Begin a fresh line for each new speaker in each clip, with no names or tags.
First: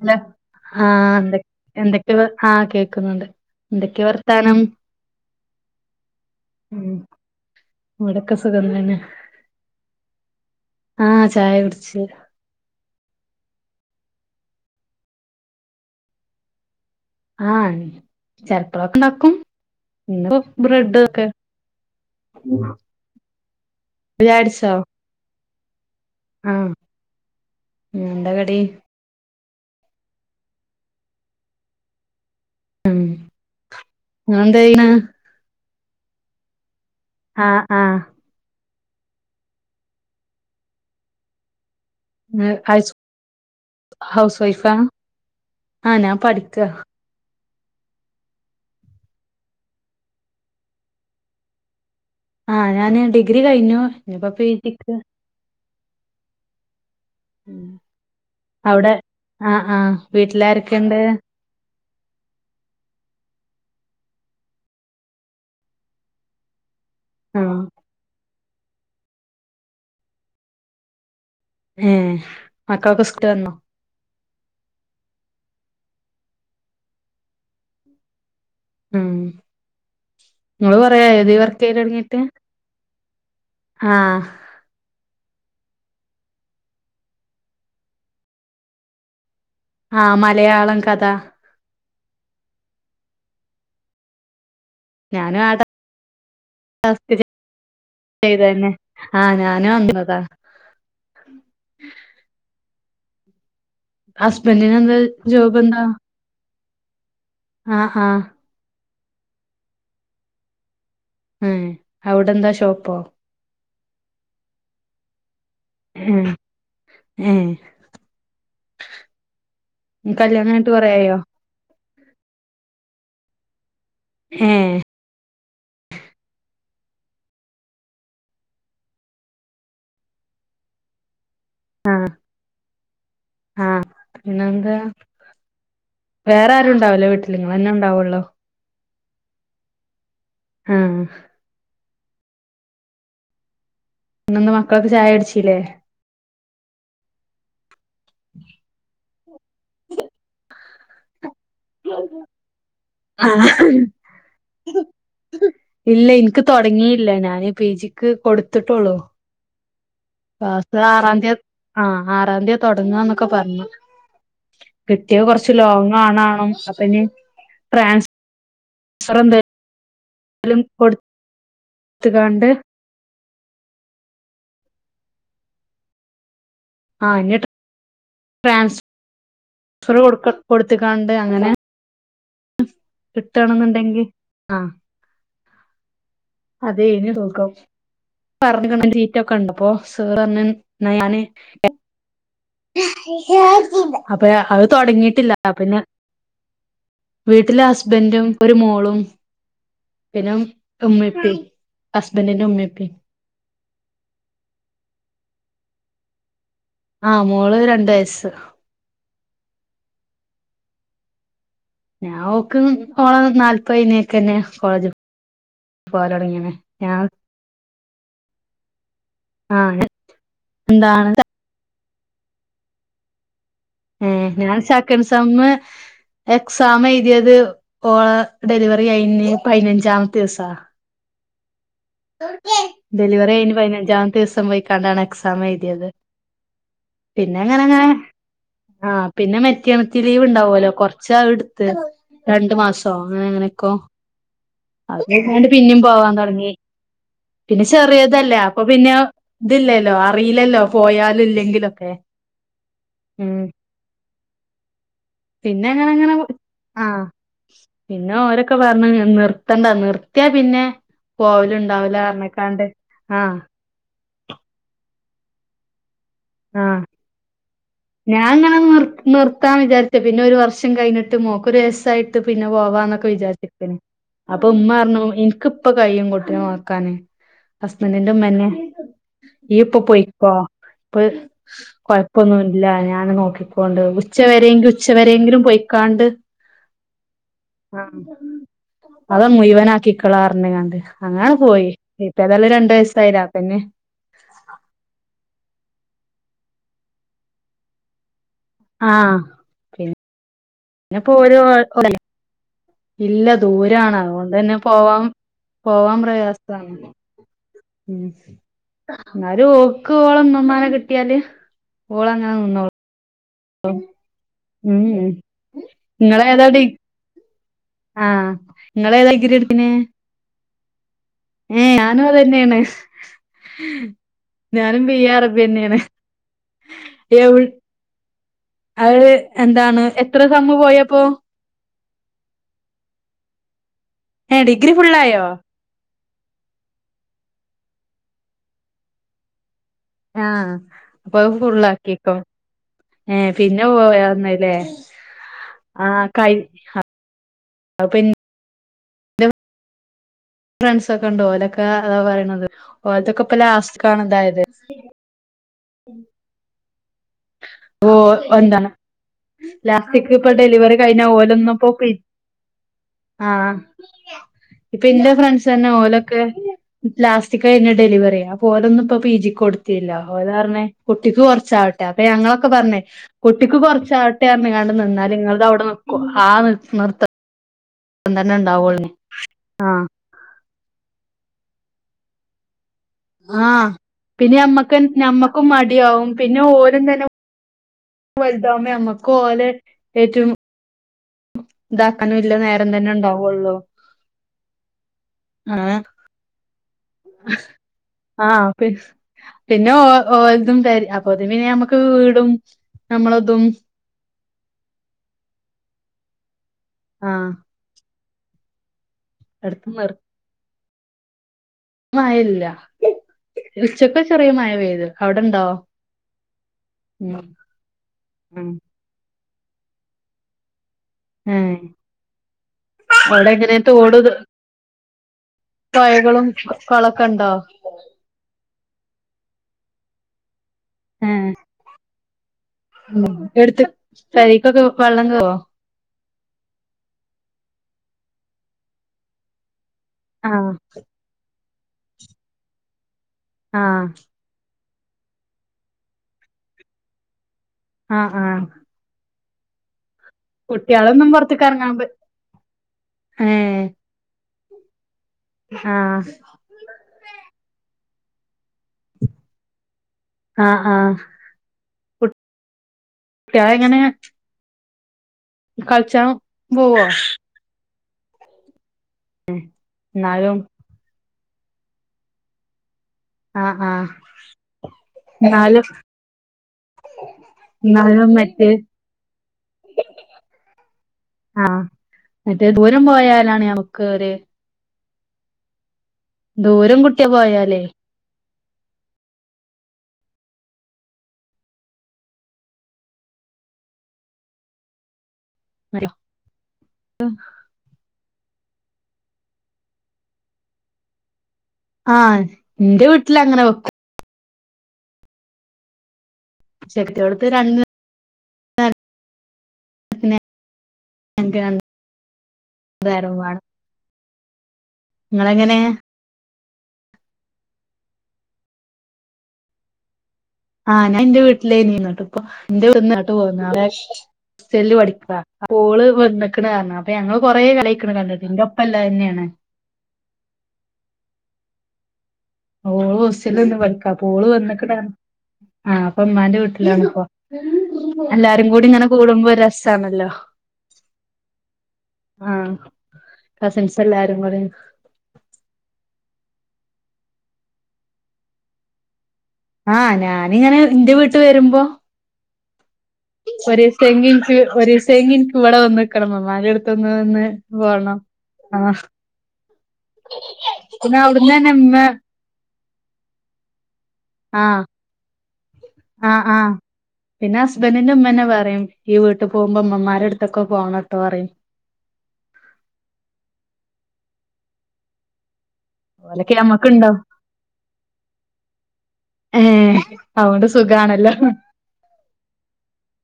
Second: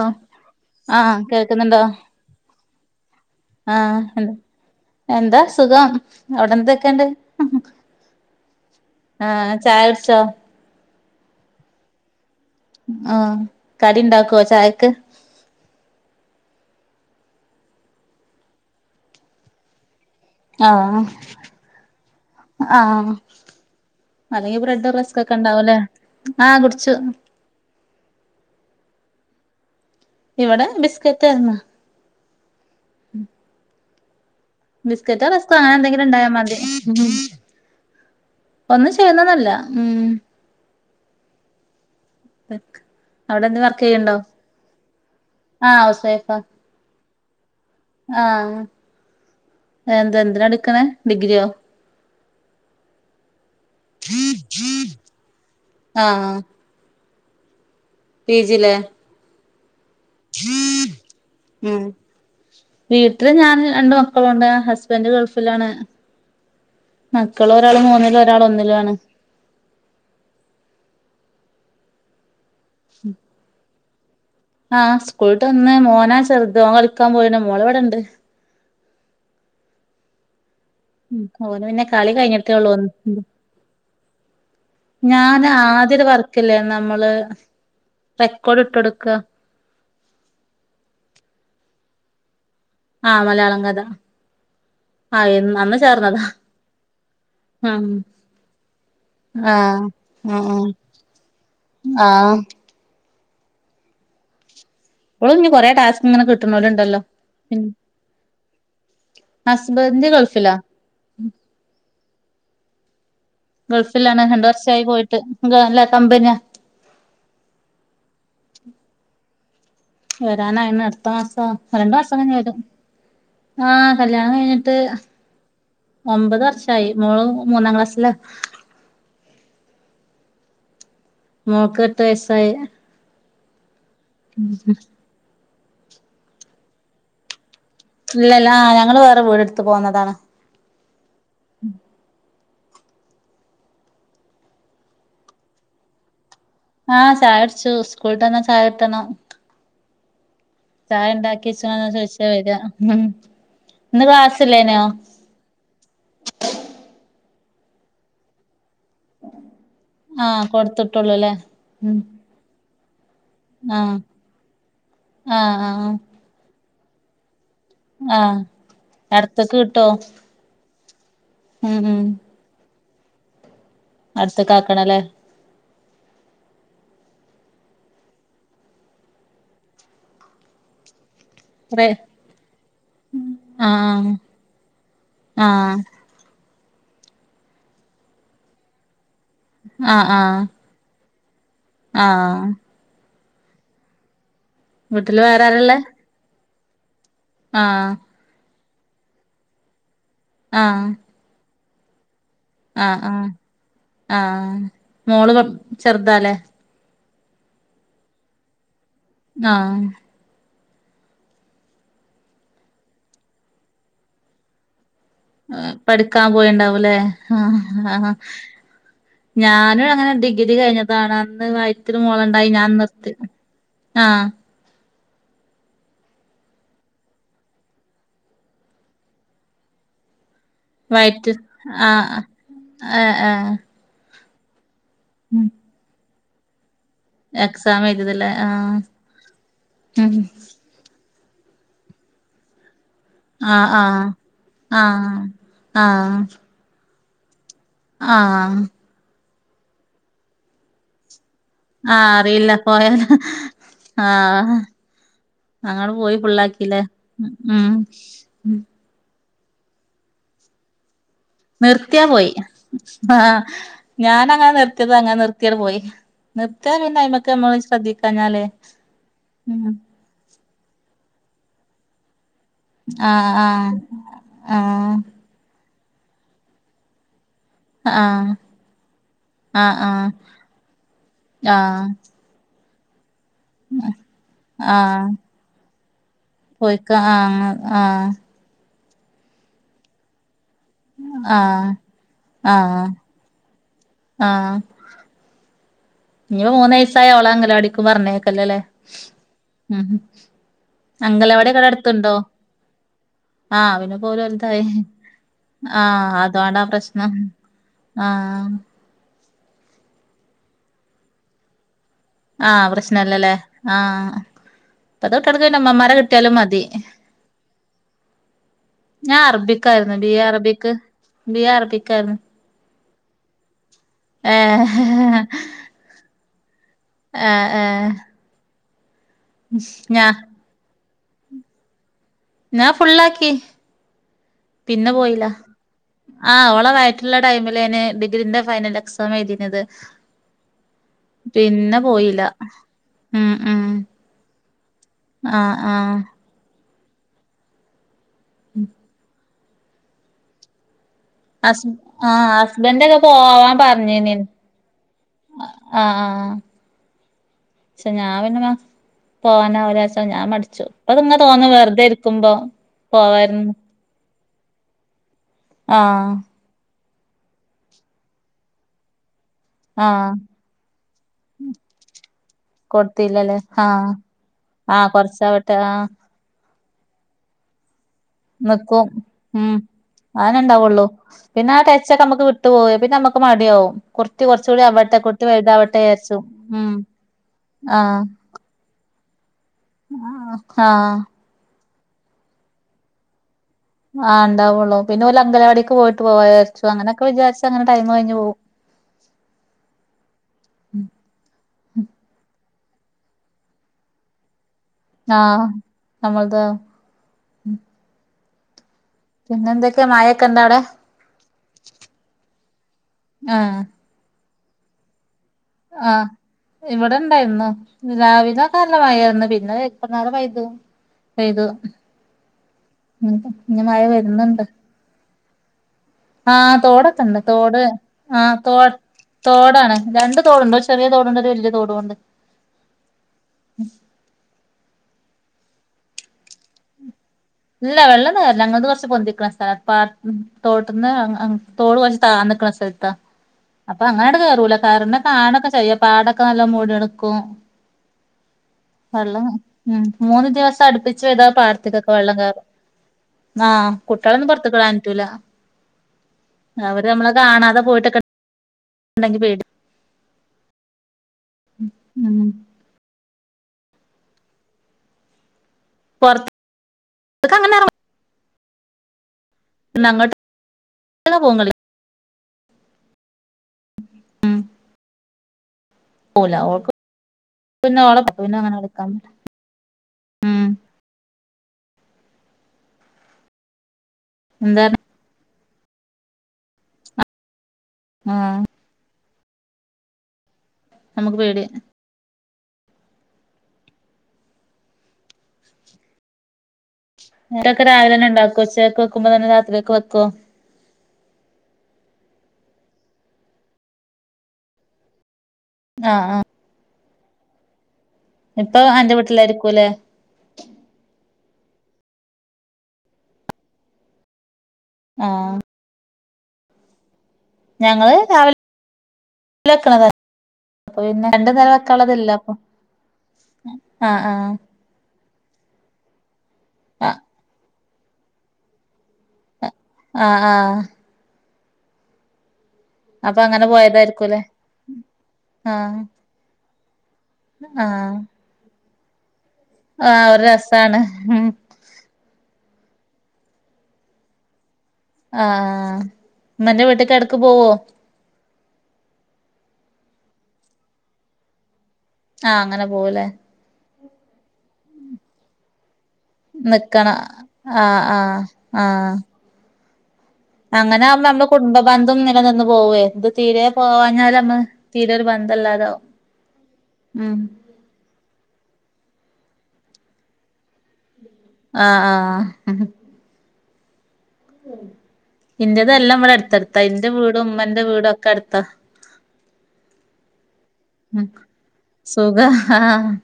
Hello ആഹ് എന്തൊക് എന്തൊക്കെവ ആഹ് കേക്കുന്നുണ്ട്
ആഹ്
എന്തൊക്കെ
എന്താ
വർത്താനം
എന്താ സുഖം അവിടെന്തൊക്കെണ്ട്
ഇവിടൊക്ക സുഖം തന്നെ
ആഹ് ചായ കുടിച്ചോ
ആഹ് ചായ കുടിച്ച്
ആഹ് കടി ഇണ്ടാക്കുവോ ചായക്ക്
ആഹ് ചെലപ്പളൊക്കെ ഉണ്ടാക്കും ഇന്ന് ബ്രെഡ്
ആഹ്
ഇതൊക്കെ
ആഹ്
ചായ
അല്ലെങ്കി
കുടിച്ചോ
ബ്രെഡും റസ്ക്കൊക്കെ ഉണ്ടാവുല്ലേ ആഹ് കുടിച്ചു
ഉം എന്താ കടി
ഇവിട ബിസ്കറ്റ് ആര്ന്ന്
ഉം അതെന്തേയ്
ബിസ്ക്കറ്റോ റസ്ക്കോ അങ്ങനെ എന്തെങ്കിലും ഉണ്ടായാമതി
ആഹ് ആഹ്
ഒന്നും ചെയ്യുന്നന്നല്ല ഉം
നിങ്ങ് ഐസു
അവിടെ എന്ത് വർക്ക് ചെയ്യണ്ടോ
ഹൗസ് വൈഫാ
ഹൗസ്
ആഹ് ഞാൻ
വൈഫാ
പഠിക്ക
ആഹ് എന്ത്‌ എന്തിനാ പഠിക്കണെ ഡിഗ്രിയോ
ആഹ് ഞാന് ഡിഗ്രി കഴിഞ്ഞു ഇനിപ്പ പീജിക്ക്
ആഹ്
ഉം
പി ജി ല്ലേ
അവിടെ ആഹ് ആഹ് വീട്ടിലാരൊക്കെണ്ട്
ഉം വീട്ടില് ഞാന് രണ്ട് മക്കളുണ്ട് ഹസ്ബന്റ് ഗൾഫിലാണ് മക്കള്
ആഹ്
ഒരാള് മൂന്നിലും ഒരാള് ഒന്നിലും ആണ്
ഏഹ് മക്കളൊക്കെ സ്കൂൾ വിട്ട് വന്നോ
ആഹ് സ്കൂളിട്ട് വന്ന് മോനാ ചെറുത് ഓൻ കളിക്കാൻ പോയിന്ന മോളിവിടെണ്ട്
ഉം നിങ്ങള് കൊറെയായോ
ഉം
ഇതി
ഓന്
വർക്ക്ചെയ്യല്
പിന്നെ കളി
തുടങ്ങിട്ട്
കഴിഞ്ഞിട്ടേ ഉള്ളൂ
ആഹ്
ഞാൻ ആദ്യം ഒരു വർക്കില്ലേ നമ്മള് റെക്കോഡ് ഇട്ട് കൊടുക്ക
ആഹ് മലയാളം കഥ
ആ മലയാളം കഥ ആ അന്ന് ചേർന്നതാ
ടാസ്ക്
ഉ
ചെയ്തന്നെ ആഹ്
ആ
ഞാനും അന്നതാ
ഉ ഉ ആഹ്
ഹസ്ബന്റിന് ന്താ
ഇപ്പോളും ഇഞ്ഞി കുറെ ടാസ്ക് ഇങ്ങനെ കിട്ടണോലുണ്ടല്ലോ പിന്നെ
ആഹ് ഹാഹ്
ഹസ്ബൻഡ് ഗൾഫിലാ
ഏഹ് അവിടെന്താ ഷോപ്പോ?
ഗൾഫിലാണ് രണ്ട് വർഷായി പോയിട്ട് [unintelligible]
ഏഹ് ഏഹ് കല്യാണം
വരാൻ
കഴിഞ്ഞിട്ട്
ആയിണ്
കൊറേ ആയോ?
അടുത്തമാസം രണ്ടു വർഷം കഴിഞ്ഞ വരും ആഹ് കല്യാണം കഴിഞ്ഞിട്ട്
ഏഹ്
ഒമ്പത് വർഷായി മോള് മൂന്നാം ക്ലാസ്സില മോക്ക് എട്ട് വയസ്സായി
ആഹ് പിന്നെ എന്താ വേറെ ആരു ഉണ്ടാവല്ല വീട്ടില് നിങ്ങളെന്നെ ഉണ്ടാവുള്ളോ
ആഹ് ഞങ്ങള് വേറെ വീട് എടുത്ത് പോന്നതാണ്
ആഹ് ഇന്നൊ ഒന്ന് മക്കളൊക്ക് ചായ ടിച്ചീല്ലേ
ആഹ് ചായട്ച്ചു സ്കൂൾ വിട്ടുവന്നാ ചായട്ടണം
ഉ [unintelligible]
ചായ ഉണ്ടാക്കിച്ചു ചോദിച്ചാ വരാ ഉം
ആഹ്
ഇന്ന് കാസില്ലേനോ
ഇല്ല ഇൻക്ക് തുടങ്ങിയില്ല ഞാന് പി ജിക്ക് കൊടുത്ത്ട്ടുള്ളു
ആ
ക്ലാസ്സ് ആറാംതീ
കൊടുത്തിട്ടുള്ളൂല്ലേ ഉം
ആഹ് ആറാംതീ തുടങ്ങ ഒക്കെ പറഞ്ഞു
ആ
കിട്ടിയ
ആ
കൊറച്ച്
ആ
ലോങ് ആണാണും അപ്പൊ ഇനി
ആ
ട്രാൻസ്ഫർ
അടുത്ത്ക്ക് കിട്ടോ
എന്തേലും
ഉം ഉം
കൊടുത്തുങ്ങാണ്ട്
അടുത്ത്ക്ക് ആക്കണല്ലേ
ആഹ് ഇനി ട്രൻസ്ഫർ കൊടുത്തക്കാണ്ട് അങ്ങനെ
[unintelligible]
കിട്ടണ്ന്നുണ്ടെങ്കി ആഹ്
ആഹ്
അതെ ഇനി [unintelligible] പറഞ്ഞ സീറ്റ് ഒക്കെ ഉണ്ടപ്പോ
ആ
സർ
ആ
അന്ന് ന്നാ ഞാന് [unintelligible]
ആഹ്
അപ്പ അത്
വീട്ടില്
തുടങ്ങിട്ടില്ല
വേറാരള്ളേ
അപ്പനി വീട്ടില്
ആഹ്
ഹസ്ബൻഡും ഒരു മോളും പിന്നെ
ആഹ്
ഉമ്മി ഇപ്പി ഹസ്ബന്റിന്റെ ഉമ്മി
ആഹ് ആഹ് ആഹ് മോള് ചെറുതാല്ലേ
ആഹ് മോള് രണ്ട് വയസ്
ആഹ്
ഞാൻ ഓക് ഓളെ നാല്പ്പത് കഴിഞ്ഞെക്കെന്നെ കോളേജ്
ഏഹ് പഠിക്കാൻ
പോവലൊടങ്ങീണ്
പോയിണ്ടാവുല്ലേ
ഞാൻ
ആഹ്
ആഹ്
ഞാനും അങ്ങനെ ഡിഗ്രി
എന്താണ്
കഴിഞ്ഞതാണ് ന്ന് വയറ്റില് മോളുണ്ടായി ഞാൻ നിർത്തി ആഹ്
ഏഹ് ഞാൻ സെക്കന്റ്‌ സെം എക്സാം എഴുതിയത് ഓള ഡെലിവറി കഴിഞ്ഞ് പതിനഞ്ചാമത്തെ ദിവസാ
വയറ്റ് ആഹ് ആഹ്
ഡെലിവറി
ആഹ്
കഴിഞ് പതിനഞ്ചാമത്തെ ദിവസം പൊയ്ക്ക് അതാണ് എക്സാം
ഉം
എഴുതിയത് പിന്നെ അങ്ങനെ
എക്സാം
അങ്ങനെ
എഴുതിയതല്ലേ ആഹ്
ആഹ് പിന്നെ മെറ്റയാണത്തി
ഉം
ലീവ് ഉണ്ടാവല്ലോ കൊറച്ച് അത് എടുത്ത് രണ്ടു മാസം അങ്ങനെ
ആഹ്
അങ്ങനെയക്കോ
ആഹ് ആഹ്
അതുകഴിഞ്ഞങ്ങാട് പിന്നിം പോവാൻ
ആഹ്
തുടങ്ങി പിന്നെ ചെറിയതല്ലേ
ആഹ്
അപ്പൊ പിന്നെ ഇതില്ലല്ലോ അറിയില്ലല്ലോ പോയാലും ഇല്ലെങ്കിലും
ആഹ് അറിയില്ല പോയാല് ആഹ്
പിന്നെ
ഞങ്ങള്
അങ്ങനങ്ങനെ
പോയി ഫുള്ളാക്കില്ലേ
ആഹ്
ഉം
പിന്നെ ഓരക്കെ ക്കെ പറഞ്ഞ നിർത്തണ്ട നിർത്തിയ പിന്നെ പോവലുണ്ടാവൂല
നിർത്തിയ പോയി
പറഞ്ഞ്ക്കാണ്ട്
ആ
ആഹ്
ഞാനങ്ങെ നിർത്തിയത് അങ്ങെ നിർത്തിയട് പോയി നിർത്തയ
ആഹ്
പിന്നെ അയ്മക്ക് അമ്മൾ
ഞാൻ
ശ്രദ്ധിക്കാഞ്ഞാല്
ഇങ്ങനെ നിർ നിർത്താൻ വിചാരിച്ച പിന്നെ ഒരു വർഷം കഴിഞ്ഞിട്ട് മോക്കൊരു വയസായിട്ട് ട്ട് പിന്നെ പോവാന്നൊക്കെ
ആഹ് ആഹ്
വിചാരിച്ചിരക്കയ്ന് അപ്പൊ ഉമ്മ പറഞ്ഞു ന്ക്ക് ഇപ്പൊ കയ്യും കുട്ടിനെ നോക്കാന്ന്
ആഹ് ആഹ്
ഹസ്ബൻറിന്റെമ്മന്നെ ഇയ് ഇപ്പൊ
ആഹ് ആഹ്
പോയ്ക്കോ ഇപ്പ
ആഹ്
കൊഴപ്പൊന്നുല്ല ഞാൻ നോക്കിക്കോണ്ട് ഉച്ചവരങ്കും
ആഹ്
ഉച്ചവരെങ്കിലും പോയി കാണ്ട്
പോയിക്ക ആഹ്
ആഹ് അത് മുഴവനാക്കികാള പറഞ്ഞ് കാണ്ട് അങ്ങനെങ്ങ് പോയി
ആഹ്
ഇപ്പേതല്ലാം രണ്ടു
ആഹ്
വയസ്സായില്ലെ അപിന്നെ
ആഹ് ഇഞ്ഞി മൂന്ന് വയസായോള അങ്കല വാടിക്കും പറഞ്ഞേക്കല്ലല്ലേ
ആഹ്
ഉം
പിന്നെ ഇപ്പോ ഓര്
അങ്കലവാടി ഒക്കെ അവിവടെ അടുത്ത്ണ്ടോ?
ഇല്ല
ആഹ്
ദൂരാണ്
പിന്നെപ്പോല്
അതുകൊണ്ട് തന്നെ
വലുതായി
പോവാൻ പോവാൻ
ആഹ് അതുകണ്ടാ
പ്രയാസാണ്
പ്രശ്നം
ഉം
ആഹ്
എന്നാലും ഓക്ക് ഓളെ മ്മുമാനെ കിട്ടിയല്
ആഹ് പ്രശ്നല്ലല്ലേ ആഹ്
ഉം ഉം
അപ്പതെ കുട്ട്യാ ക്ക് ഇമ്മമാരെ കിട്ടിയാലും
ഇങ്ങളേതാ
മതി
ഡി ആഹ് നിങ്ങള ഏതാ
ഞാൻ
ഡിഗ്രി എടുത്തിന്
അറബിക്കായിരുന്നു ബി എ അറബിക്
ഏഹ് ഞാനും അത് തന്നെയാണ്.
ഏഹ്
ഞാനും ബി എ അറബി തന്നെയാണ്.
ആഹ് ആഹ്
അത് എന്താണ് എത്ര സമ് പോയപ്പോ
ഞാന് ഫുള്ളാക്കി
ഏഹ് ഡിഗ്രി
പിന്നെ പോയില്ല
ഫുള്ളായോ
ആഹ് ഓളെവയറ്റില് ഇള്ള ടൈമിലന്നെ ഡിഗ്രീന്റെ ഫൈനൽ എക്സാം എഴുതിയുന്നത്
ആഹ് അപ്പൊ അത് ഫുള്ളാക്കിക്കോ
പോയില്ല
ഏഹ്
ഉം ഉം
പിന്നെ പോയന്നല്ലേ
ആഹ്
ആ
ആഹ്
കൈ അത് പിന്നെ
[inaudible]
ഫ്രണ്ട്സ ഒക്കെ ഉണ്ട് ഓലൊക്കെ
ഹസ്
അതാ
ആഹ്
പറയണുന്നത്
ഹസ്ബൻഡൊക്കെ
ഓലത്തൊക്കെ ഇപ്പൊ
പോവാൻ
ലാസ്റ്റ് കാണ്
പറഞ്ഞീനി
ഇതായത്
ആഹ് ആഹ് പക്ഷെ
ഓഹ്
ഞാൻ പിന്നെ
വന്താണ്
പോവാനാവൂലാച്ച
ലാസ്റ്റിക്
ഞാൻ
ഇപ്പൊ
മടിച്ചു
ഡെലിവറി
ഇപ്പ
കഴിഞ്ഞ
ഇങ്ങ തോന്നും
ഓലൊന്നുംപ്പോ
വെറുതെ
പിന്നെ
ഇരിക്കുമ്പോ പോവായിരുന്നു
ആഹ് ഇപ്പൊ എന്റെ ഫ്രണ്ട്സ് തന്നെ
ആഹ്
ഓലൊക്കെ ലാസ്റ്റ് കഴിഞ്ഞ ഡെലിവറി അപ്പോലൊന്നും ഇപ്പൊ പി ജിക്ക് കൊടുത്തില്ല
ആഹ്
ഓലറഞ്ഞെ കുട്ടിക്ക് കുറച്ചാവട്ടെ അപ്പൊ ഞങ്ങളൊക്കെ പറഞ്ഞെ
കൊടുത്തില്ലല്ലേ
കുട്ടിക്ക്
ആഹ്
കുറച്ച ആട്ടെ പറഞ്ഞ്കാണ്ട്
ആഹ്
നിന്നാല് നിങ്ങളുടെ
കൊറച്ചാവട്ടെ
അവിടെ
ആഹ്
നിക്കും ആഹ് നിർത്ത ത്തം തന്നെ
നിക്കും
ഉണ്ടാവുള്ളൂ
ഉം
ആ
അനെ ഉണ്ടാവുള്ളു. പിന്നെ ആ ടെച്ചൊക്കെ നമ്മുക്ക് വിട്ടുപോവും പിന്നെ നമ്മുക്ക്
ആഹ് പിന്നെ മ്മക്ക്
കുട്ടി
ഞമ്മക്കും
വലുതാവട്ടെ
മടിയാവും
വിചാരിച്ചും
പിന്നെ
ഉം
ഓരുതന്നെ
ആഹ്
വലുതാമേ അമ്മക്ക് ഓലെ ഏറ്റവും
ആഹ്
ഇതാക്കാനും ഇല്ല നേരം തന്നെ ഉണ്ടാവുള്ളൂ
ആ ഉണ്ടാവുള്ളൂ പിന്നെ ഓല് അങ്കലവാടിക്ക്
അങ്ങനെ
പോയിട്ട് പോവ വിചാരിച്ചു അങ്ങനൊക്കെ വിചാരിച്ച് അങ്ങനെ ടൈം കഴിഞ്ഞ് പോകും
ആഹ് പിന്നെ ഓ ഓല്തും ത അപ്പൊതും പിനെ നമ്മക്ക് വീടും നമ്മളതും
ആഹ് നമ്മളതാ
ആഹ് എടുത്ത്
പിന്നെന്തൊക്കെ
നിർ
മയക്കെണ്ടോ അവടെ
മഴല്ല
ആഹ്
ഉച്ചക്കൊരു ചെറിയ മഴ പെയ്തു അവിടെണ്ടോ
ആഹ് ഇവിടെ
ഉം
ഇണ്ടായിരുന്നു രാവിലെ
ഉം
ക- മഴാരുന്നു പിന്നെ ഇപ്പന്നേരെ പെയ്തു. പെയ്തു
ഏഹ് അവിടെ എങ്ങനെ
ഇനി മഴ
തോട്
വരുന്നുണ്ട്
[inaudible]
ആഹ്
കൊളൊക്കെ
തോടൊക്കെണ്ട്
ഉണ്ടോ
തോട്- ആ ഹ് തോ തോടാണ് രണ്ട്‌ തോടുണ്ട് ചെറിയ തോടുണ്ട്
ഏഹ്
വലിയ തോടുംണ്ട്
ഉം എടുത്താ പെരേക്കൊക്കെ വെള്ളം കേറോ
ഇല്ല വെള്ളം കേറ്ല്ല ഞങ്ങള്ത് കുറച്ച് പൊന്തിക്കണ സ്ഥലാ പ
ആഹ്
തോട്ട്ന്ന് അങ്ങ് തോട് കുറച്ച് താന്നിക്ക്ണ സ്ഥലത്താ
ആഹ്
അപ്പൊ അങ്ങനെട്ട് കേറൂല പരന്ന് കാണൊക്കെ ചെയ്യും പാടൊക്കെ നല്ല മൂടിട്ക്കും
ആഹ് ആഹ്
വള്ളം മൂന്ന് ദിവസം
കുട്ടികളൊന്നും
അടുപ്പിച്ചെയ്താ
പുറത്തേക്ക് ഇറങ്ങാൻ പ
പാട്ത്ത്‌കൊക്കെ -. വെള്ളം കയറും
ഏ
ആ കുട്ടികളൊന്നും പുറത്തക്ക് വി ടാൻ പറ്റൂല
ആഹ്
അവര് നമ്മളെ കാണാതെ പോയിട്ടൊക്കെ ണ്ടെങ്കി പേടി
ആഹ്ആഹ്
ഉം ഉം
കുട്ടിയാളെങ്ങനെ കള്ച്ചാൻ പോവോ
ക്കഅങ്ങന എർ
ഉം ന്നാലും
അങ്ങനെ പോവു കളി
ആഹ് ആഹ്
ഉം
ന്നാലും
പോവൂല ഓൾക്ക് പിന്നെ ഓളെ
ന്നാലും
പിന്നെ
മറ്റേ
അങ്ങനെ കളിക്കാൻ ഉം
ആഹ് മറ്റേ ദൂരം പോയാലാണ് നമുക്കൊരു
എന്താണ്
ദൂരം കുട്ടി പോയാലേ
ആഹ് നമുക്ക് പേടിയാ
[inaudible]
ഇങ്ങളൊക്കെ രാവില തന്നെ ഉണ്ടാക്കോ ഉച്ചക്കെക്ക് വെക്കുംമ്പന്നെ രാത്രികക്ക് വെക്കോ
ആഹ് ന്റെ വീട്ടിൽ അങ്ങനെ വെക്കും
ആഹ് ആഹ്
[unintelligible]
ഇപ്പൊ അന്റെ വീട്ടിലായിരിക്കൂല്ലേ
പിന്നെ [unintelligible] ഉദാഹരവുമാണ്.
ആഹ്
ഇങ്ങളെങ്ങനെ?
ഞങ്ങള് രാവിലെക്ക [unintelligible] ണതാണ്.
ആഹ്. ഞാ ഇന്റെ വീട്ടിലേയ്നി. ഇന്നട്ട്പ്പൊ എന്റെ വീട്ട്ന്ന് ഇങ്ങട്ട് പോന്ന്.
ആഹ് ആഹ്
സെല്ല് പഠിക്ക. അപ്പ ഓള് വന്ന്ക്കണ് പറഞ്ഞു. അപ്പൊ
ആഹ്
ഞങ്ങള് കൊറേ കാലായ്ക്കണ് കണ്ടിട്ട്. ഇന്റെ ഒപ്പള്ളതന്നെയാണ്.
ആഹ് ആഹ്.
ഓള്
അപ്പൊ അങ്ങനെ
ഹോസ്റ്റല്ന്ന് പഠിക്ക. അപ്പൊ
പോയതായിരിക്കുംല്ലേ
ഓള് വന്നിക്ണ് അറ്ന്ന്. ആ.
ആഹ്
അപ്പ ഉമ്മാന്റെ വീട്ടിലാണ്പ്പൊ. എല്ലാരും കൂടി ഇങ്ങനെ കൂടുമ്പോ ഒരു രസ്
ആ ഒരു രസാണ്. ഉം.
ആഹ്. കസിൻസ് എല്ലാരും കൂടി.
ആഹ്. ഇമ്മന്റെ വീട്ടക്ക് എട്ക്ക് പോവോ?
ആഹ്. ഞാനിങ്ങനെ ഇന്റെ വീട്ട് വരുമ്പൊ.
ആഹ് അങ്ങനെ പോവുലേ.
ഒരു സെങ്ങിക്ക് ഒരു സെങ്ങിൻക്ക് ഇവടെ വന്ന് ക്ക്ണമമ്മാന്റെ എടുത്തൊന്ന്
നിക്കണം
നിന്ന്
ആഹ്
പോണം
ആഹ്
ആഹ്. പിന്നെ അവിട്ന്നെന്നെ ഇമ്മ -
നിന്ന് പോവേ എത് തീരെ പോവാഞ്ഞാല്
ആഹ്
തീരൊരു ബന്ധല്ലാതാവും ഉം.
ഹസ്ബന്ഡറിന്റെ ഉമ്മന്നെ പറിം ഈ വീട്ട് പോകുമ്പോ ഇമ്മമാരെടുത്തൊക്കെ പോണംട്ടോറിം.
ആഹ് ആഹ്. ഇൻന്റെതെല്ലാം ഇവെടെ
ഓലൊക്കെ
അടുത്ത്ടുത്താ. ഇന്റെ
നമ്മക്ക്ണ്ടാവും
വീടും ഇമ്മന്റെ വീടും ഒക്കെ അടുത്താ.
ഏഹ് അതോണ്ട്
ഉം
സുഖാണല്ലോ.
സുഖാ ആഹ്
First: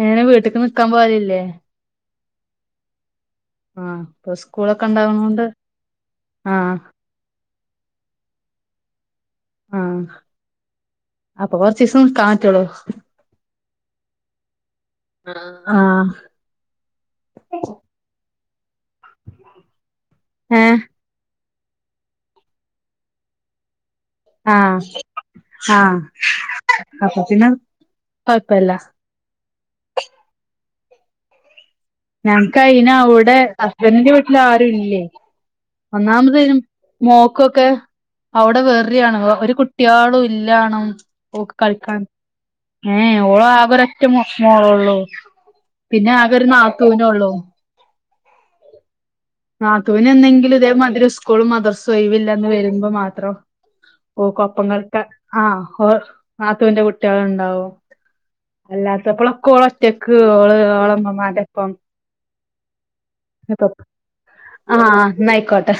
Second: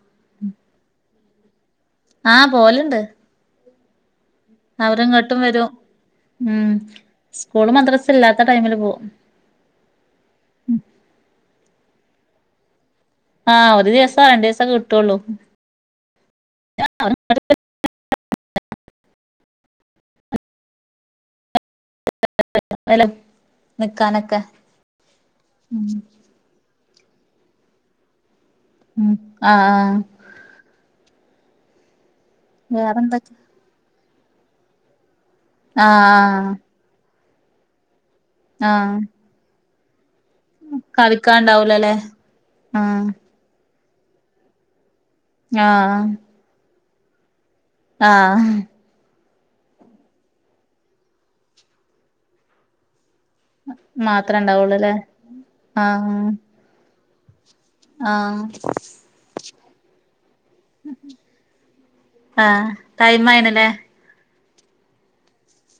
എങ്ങനെ. വീട്ട്ക്ക് നിക്കാൻ പോകലില്ലേ.
ആഹ് പോവല്ണ്ട്.
ആഹ് പസ്
അവര് ഇങ്ങോട്ടും വരും. ഉം
ആഹ്
സ്കൂളും മദ്രസു ഇല്ലാത്ത ടൈമില് പോവും.
ആഹ് അപ്പൊ കൊറ്ച്ചെസം നിക്കാൻ പറ്റൊള്ളു.
ആഹ്. ഒരു ദിവസം. രണ്ടീസൊക്കെ കിട്ടുള്ളൂ.
ആഹ് ഏഹ്.
നിക്കാനൊ.
ആഹ് ആഹ് അപ്പ പിന്നെ കൊഴപ്പല്ല.
ഉം ആഹ് ആഹ്.
ഞങ്ങക്ക് അയിന്
വേറെന്തൊക്കെ
അവിടെ ഹസ്ബന്റി ന്റെ വീട്ടിൽ ആരുല്ലെ ഒന്നാമത്.
ആഹ്
മോക്കൊക്കെ അവിടെ
ആഹ്
വെറി ആണ് ഒരു കുട്. കുട്ട്യേളും ഇല്ലാണും. ഓക്ക്
കളിക്കാണ്ടാവൂലല്ലേ
കളിക്കാൻ. ഏ
ആഹ്
ഏ ഓള് ആകെരൊറ്റ മോള് ഒള്ളു.
ആഹ്
പിന്നെ ആകെ ഒരു നാത്തൂനൊള്ളു.
ഉം.
നാത്തൂന് എന്നെങ്കിലും ഇതേ മാതിരി സ്കൂളും മദർസും ഒഴിവില്ലെന്ന് വരുമ്പം മാത്രം. ഓ
മാത്രേ ഉണ്ടാവുള്ളൂല്ലേ
കൊപ്പങ്ങൾക്ക ആ ഓ
ആഹ്
നാത്തൂന്റെ കുട്ട്യേൾ ഇണ്ടാവും.
ആഹ്.
അല്ലാത്തപ്പളൊക്കെ ഓള് ഒറ്റക്ക്. ഓള് ഓളെ ഇമമ്മാന്റെപ്പം.
ആ ടൈമായിണ്ലെ.
ആഹ് ഇന്നായിക്കോട്ടെ.